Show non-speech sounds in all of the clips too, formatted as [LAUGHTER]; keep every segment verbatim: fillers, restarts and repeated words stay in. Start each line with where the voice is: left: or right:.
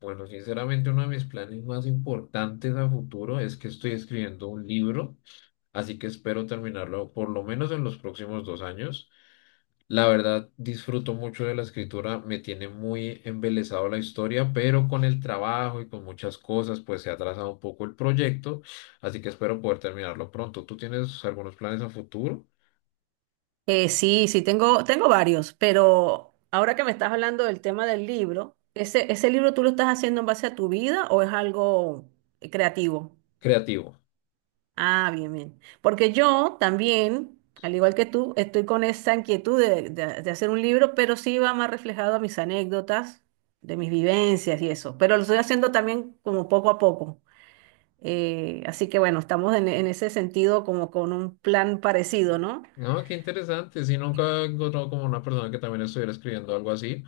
left: Bueno, sinceramente uno de mis planes más importantes a futuro es que estoy escribiendo un libro, así que espero terminarlo por lo menos en los próximos dos años. La verdad, disfruto mucho de la escritura, me tiene muy embelesado la historia, pero con el trabajo y con muchas cosas, pues se ha atrasado un poco el proyecto, así que espero poder terminarlo pronto. ¿Tú tienes algunos planes a futuro?
right: Eh, sí, sí, tengo, tengo varios, pero ahora que me estás hablando del tema del libro, ¿ese, ese libro tú lo estás haciendo en base a tu vida o es algo eh, creativo?
left: Creativo.
right: Ah, bien, bien. Porque yo también, al igual que tú, estoy con esa inquietud de, de- de hacer un libro, pero sí va más reflejado a mis anécdotas, de mis vivencias y eso. Pero lo estoy haciendo también como poco a poco. Eh, así que bueno, estamos en, en ese sentido como con un plan parecido, ¿no?
left: No, qué interesante. Si nunca he encontrado como una persona que también estuviera escribiendo algo así.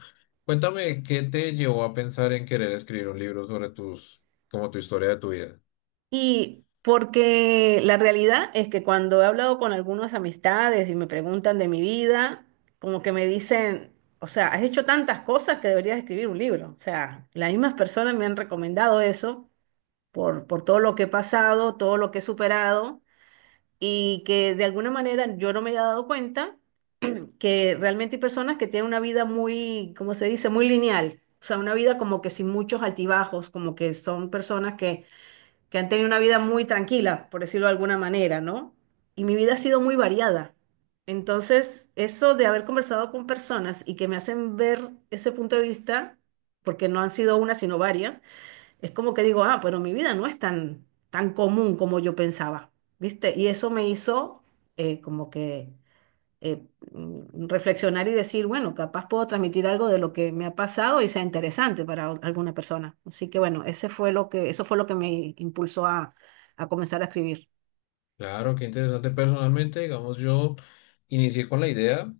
left: Cuéntame, ¿qué te llevó a pensar en querer escribir un libro sobre tus, como tu historia de tu vida?
right: Y porque la realidad es que cuando he hablado con algunas amistades y me preguntan de mi vida, como que me dicen, o sea, has hecho tantas cosas que deberías escribir un libro. O sea, las mismas personas me han recomendado eso por, por todo lo que he pasado, todo lo que he superado y que de alguna manera yo no me he dado cuenta que realmente hay personas que tienen una vida muy, ¿cómo se dice?, muy lineal. O sea, una vida como que sin muchos altibajos, como que son personas que que han tenido una vida muy tranquila, por decirlo de alguna manera, ¿no? Y mi vida ha sido muy variada. Entonces, eso de haber conversado con personas y que me hacen ver ese punto de vista, porque no han sido una, sino varias, es como que digo, ah, pero mi vida no es tan, tan común como yo pensaba, ¿viste? Y eso me hizo eh, como que eh, mm, reflexionar y decir, bueno, capaz puedo transmitir algo de lo que me ha pasado y sea interesante para o- alguna persona. Así que bueno, ese fue lo que, eso fue lo que me impulsó a, a comenzar a escribir.
left: Claro, qué interesante. Personalmente, digamos, yo inicié con la idea,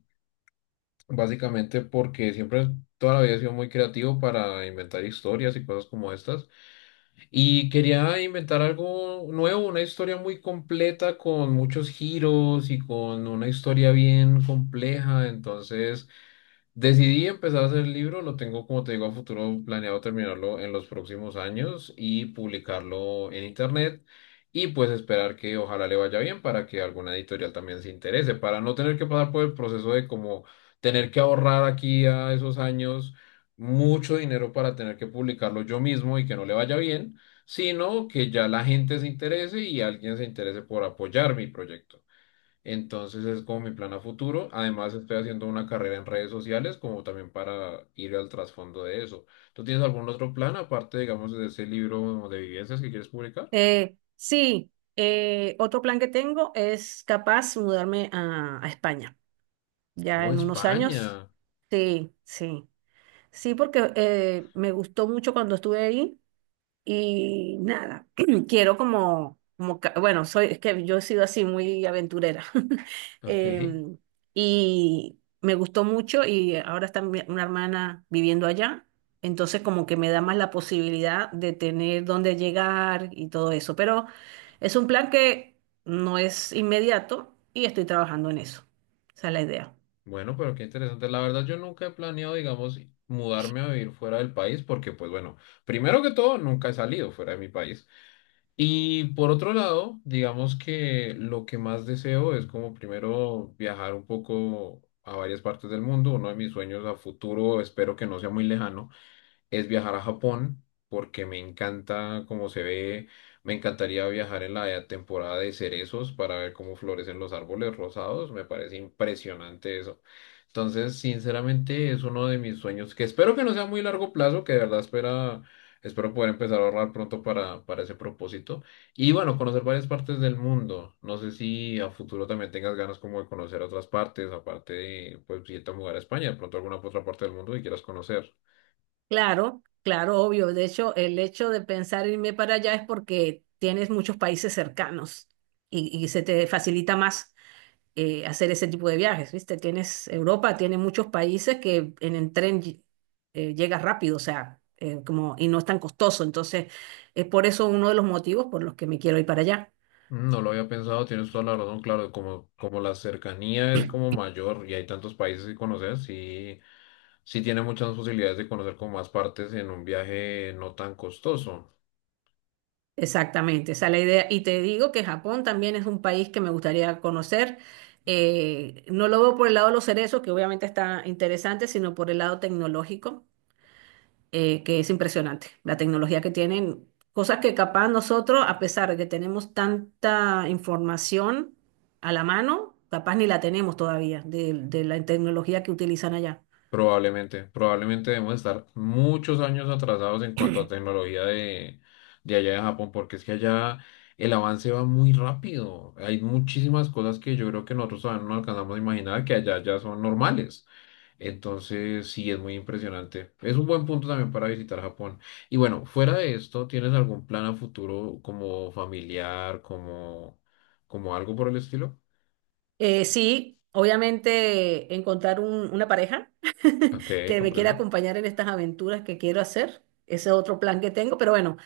left: básicamente porque siempre, toda la vida he sido muy creativo para inventar historias y cosas como estas. Y quería inventar algo nuevo, una historia muy completa con muchos giros y con una historia bien compleja. Entonces, decidí empezar a hacer el libro, lo tengo, como te digo, a futuro planeado terminarlo en los próximos años y publicarlo en internet y pues esperar que ojalá le vaya bien para que alguna editorial también se interese, para no tener que pasar por el proceso de como tener que ahorrar aquí a esos años mucho dinero para tener que publicarlo yo mismo y que no le vaya bien, sino que ya la gente se interese y alguien se interese por apoyar mi proyecto. Entonces es como mi plan a futuro. Además estoy haciendo una carrera en redes sociales como también para ir al trasfondo de eso. ¿Tú tienes algún otro plan aparte, digamos, de ese libro de vivencias que quieres publicar?
right: Eh, sí, eh, Otro plan que tengo es capaz mudarme a, a España, ya
left: Oh,
right: en unos años.
left: España.
right: Sí, sí. Sí, porque eh, me gustó mucho cuando estuve ahí. Y nada, [CLEARS THROAT] quiero como, como, ca- bueno, soy, es que yo he sido así muy aventurera. [LAUGHS]
left: Ok.
right: Em, y me gustó mucho y ahora está mi- una hermana viviendo allá, entonces como que me da más la posibilidad de tener dónde llegar y todo eso. Pero es un plan que no es inmediato y estoy trabajando en eso. Esa es la idea.
left: Bueno, pero qué interesante. La verdad yo nunca he planeado, digamos, mudarme a vivir fuera del país porque, pues bueno, primero que todo, nunca he salido fuera de mi país. Y por otro lado, digamos que lo que más deseo es como primero viajar un poco a varias partes del mundo. Uno de mis sueños a futuro, espero que no sea muy lejano, es viajar a Japón, porque me encanta cómo se ve. Me encantaría viajar en la temporada de cerezos para ver cómo florecen los árboles rosados. Me parece impresionante eso. Entonces, sinceramente, es uno de mis sueños que espero que no sea muy largo plazo, que de verdad espera, espero poder empezar a ahorrar pronto para, para ese propósito. Y bueno, conocer varias partes del mundo. No sé si a futuro también tengas ganas como de conocer otras partes, aparte de, pues, si te mudar a España, de pronto alguna otra parte del mundo que quieras conocer.
right: Claro, claro, obvio. De hecho, el hecho de pensar irme para allá es porque tienes muchos países cercanos y, y se te facilita más eh, hacer ese tipo de viajes, ¿viste? Tienes Europa, tiene muchos países que en el tren ll- eh, llegas rápido, o sea, eh, como, y no es tan costoso. Entonces, es por eso uno de los motivos por los que me quiero ir para allá.
left: No lo había pensado, tienes toda la razón, claro, como, como la cercanía es como mayor y hay tantos países que conocer, sí, sí tiene muchas posibilidades de conocer como más partes en un viaje no tan costoso.
right: Exactamente, esa es la idea. Y te digo que Japón también es un país que me gustaría conocer. Eh, no lo veo por el lado de los cerezos, que obviamente está interesante, sino por el lado tecnológico, eh, que es impresionante. La tecnología que tienen, cosas que capaz nosotros, a pesar de que tenemos tanta información a la mano, capaz ni la tenemos todavía de, de la tecnología que utilizan allá.
left: Probablemente, probablemente debemos estar muchos años atrasados en cuanto a tecnología de, de allá de Japón, porque es que allá el avance va muy rápido. Hay muchísimas cosas que yo creo que nosotros todavía no alcanzamos a imaginar que allá ya son normales. Entonces, sí, es muy impresionante. Es un buen punto también para visitar Japón. Y bueno, fuera de esto, ¿tienes algún plan a futuro como familiar, como, como algo por el estilo?
right: Eh, sí, obviamente encontrar un- una pareja [LAUGHS]
left: Ok,
right: que me quiera
left: comprendo.
right: acompañar en estas aventuras que quiero hacer. Ese es otro plan que tengo, pero bueno,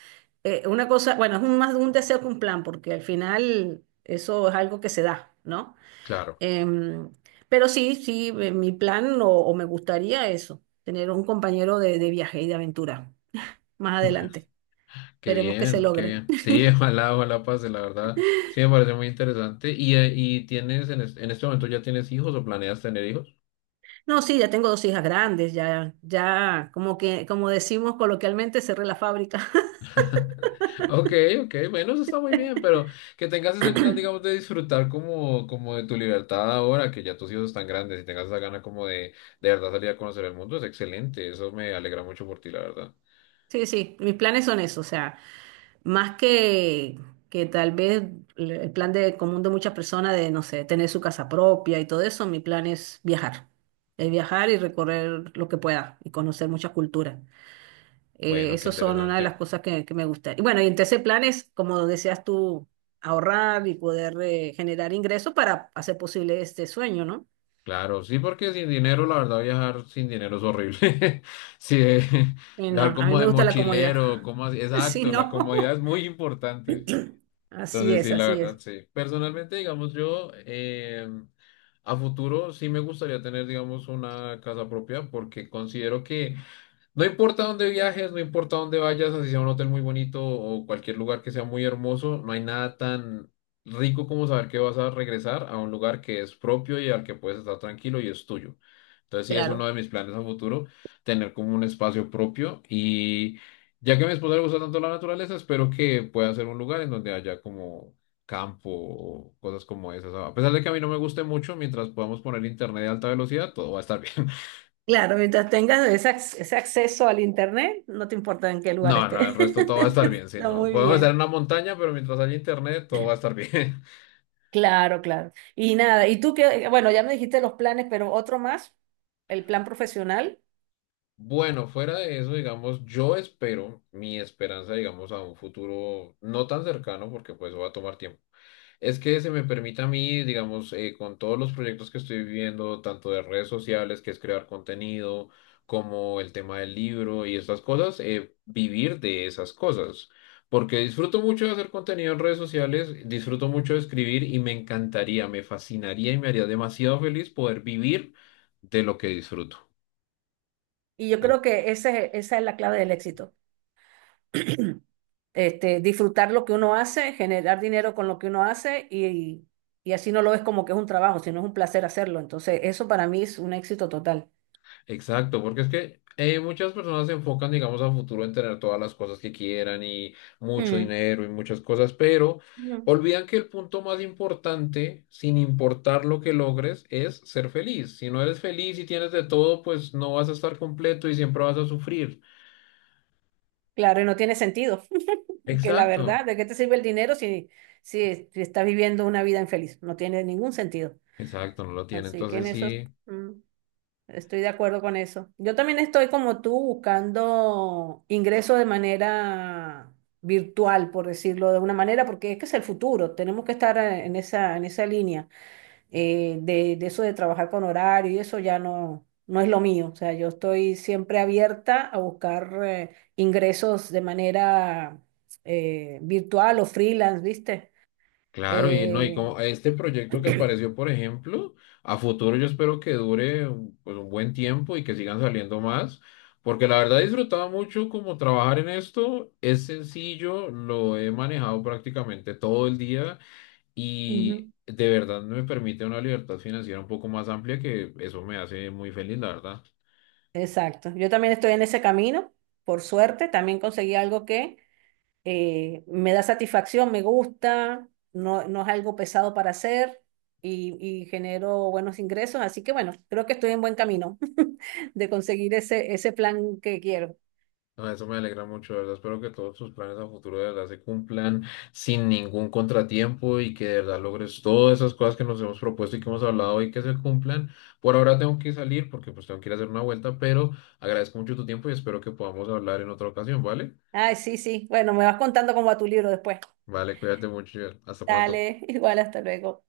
right: eh, una cosa, bueno, es un- más un deseo que un plan, porque al final eso es algo que se da, ¿no?
left: Claro,
right: Em, pero sí, sí, eh, mi plan o, o me gustaría eso, tener un compañero de, de viaje y de aventura más adelante.
left: qué
right: Esperemos que se
left: bien, qué
right: logre.
left: bien. Sí, [LAUGHS] ojalá, ojalá pase, la verdad. Sí, me parece muy interesante. ¿Y, eh, y tienes en, es- en este momento ya tienes hijos o planeas tener hijos?
right: No, sí, ya tengo dos hijas grandes, ya, ya, como que, como decimos coloquialmente, cerré la fábrica.
left: Ok, ok, bueno, eso está muy bien, pero que tengas ese plan, digamos, de disfrutar como, como de tu libertad ahora, que ya tus hijos están grandes y tengas esa gana como de, de verdad salir a conocer el mundo, es excelente, eso me alegra mucho por ti, la verdad.
right: Sí, sí, mis planes son eso, o sea, más que, que tal vez l- el plan de común de muchas personas de, no sé, tener su casa propia y todo eso, mi plan es viajar, es viajar y recorrer lo que pueda y conocer muchas culturas. Eh,
left: Bueno, qué
right: esas son una de las
left: interesante.
right: cosas que, que me gusta. Y bueno, y entre ese plan es, como decías tú, ahorrar y poder eh, generar ingresos para hacer posible este sueño, ¿no?
left: Claro, sí, porque sin dinero, la verdad, viajar sin dinero es horrible. [LAUGHS] Sí, eh,
right: Y no,
left: viajar
right: a mí
left: como de
right: me gusta la comodidad,
left: mochilero, como así,
right: [LAUGHS] si
left: exacto, la comodidad
right: no,
left: es muy
right: [CLEARS THROAT]
left: importante.
right: [LAUGHS] así
left: Entonces,
right: es,
left: sí, la
right: así
left: verdad,
right: es,
left: sí. Personalmente, digamos, yo eh, a futuro sí me gustaría tener, digamos, una casa propia porque considero que no importa dónde viajes, no importa dónde vayas, así sea un hotel muy bonito o cualquier lugar que sea muy hermoso, no hay nada tan rico como saber que vas a regresar a un lugar que es propio y al que puedes estar tranquilo y es tuyo. Entonces sí es uno
right: claro.
left: de mis planes a futuro, tener como un espacio propio y ya que a mi esposa le gusta tanto la naturaleza, espero que pueda ser un lugar en donde haya como campo o cosas como esas. A pesar de que a mí no me guste mucho, mientras podamos poner internet de alta velocidad, todo va a estar [LAUGHS] bien.
right: Claro, mientras tengas ese, ac- ese acceso al internet, no te importa en qué lugar
left: No, no, el
right: estés.
left: resto todo va a estar bien,
right: [LAUGHS]
left: si
right: Está
left: no.
right: muy
left: Podemos estar en
right: bien.
left: una montaña, pero mientras haya internet, todo va a estar bien. [LAUGHS]
right: Claro, claro. Y nada, y tú que, bueno, ya me dijiste los planes, pero otro más, el plan profesional,
left: Bueno, fuera de eso, digamos, yo espero, mi esperanza, digamos, a un futuro no tan cercano, porque pues va a tomar tiempo. Es que se me permite a mí, digamos, eh, con todos los proyectos que estoy viviendo, tanto de redes sociales, que es crear contenido, como el tema del libro y estas cosas, eh, vivir de esas cosas. Porque disfruto mucho de hacer contenido en redes sociales, disfruto mucho de escribir y me encantaría, me fascinaría y me haría demasiado feliz poder vivir de lo que disfruto.
right: y yo creo que ese, esa es la clave del éxito. [CLEARS THROAT] Este, disfrutar lo que uno hace, generar dinero con lo que uno hace y, y así no lo ves como que es un trabajo, sino es un placer hacerlo. Entonces, eso para mí es un éxito total.
left: Exacto, porque es que eh, muchas personas se enfocan, digamos, a futuro en tener todas las cosas que quieran y mucho
right: Mm.
left: dinero y muchas cosas, pero
right: Mm.
left: olvidan que el punto más importante, sin importar lo que logres, es ser feliz. Si no eres feliz y tienes de todo, pues no vas a estar completo y siempre vas a sufrir.
right: Claro, y no tiene sentido. Que la
left: Exacto,
right: verdad, ¿de qué te sirve el dinero si, si, si estás viviendo una vida infeliz? No tiene ningún sentido.
left: exacto, no lo tiene.
right: Así que en
left: Entonces
right: eso
left: sí.
right: mm, estoy de acuerdo con eso. Yo también estoy como tú buscando ingresos de manera virtual, por decirlo de una manera, porque es que es el futuro. Tenemos que estar eh, en esa, en esa línea eh, de, de eso de trabajar con horario y eso ya no, no es lo mío. O sea, yo estoy siempre abierta a buscar eh, ingresos de manera eh, virtual o freelance, ¿viste?
left: Claro, y no, y
right: Eh,
left: como este proyecto que apareció, por ejemplo, a futuro yo espero que dure un- pues, un buen tiempo y que sigan saliendo más, porque la verdad he disfrutado mucho como trabajar en esto, es sencillo, lo he manejado prácticamente todo el día y
right: ujú,
left: de verdad me permite una libertad financiera un poco más amplia que eso me hace muy feliz, la verdad.
right: Exacto. Yo también estoy en ese camino, por suerte. También conseguí algo que eh, me da satisfacción, me gusta, no, no es algo pesado para hacer y, y genero buenos ingresos. Así que bueno, creo que estoy en buen camino [LAUGHS] de conseguir ese, ese plan que quiero.
left: No, eso me alegra mucho, de verdad. Espero que todos tus planes a futuro de verdad se cumplan sin ningún contratiempo y que de verdad logres todas esas cosas que nos hemos propuesto y que hemos hablado hoy que se cumplan. Por ahora tengo que salir porque pues tengo que ir a hacer una vuelta, pero agradezco mucho tu tiempo y espero que podamos hablar en otra ocasión, ¿vale?
right: Ay, sí, sí. Bueno, me vas contando cómo va tu libro después.
left: Vale, cuídate mucho. Hasta pronto.
right: Dale, [LAUGHS] igual, hasta luego.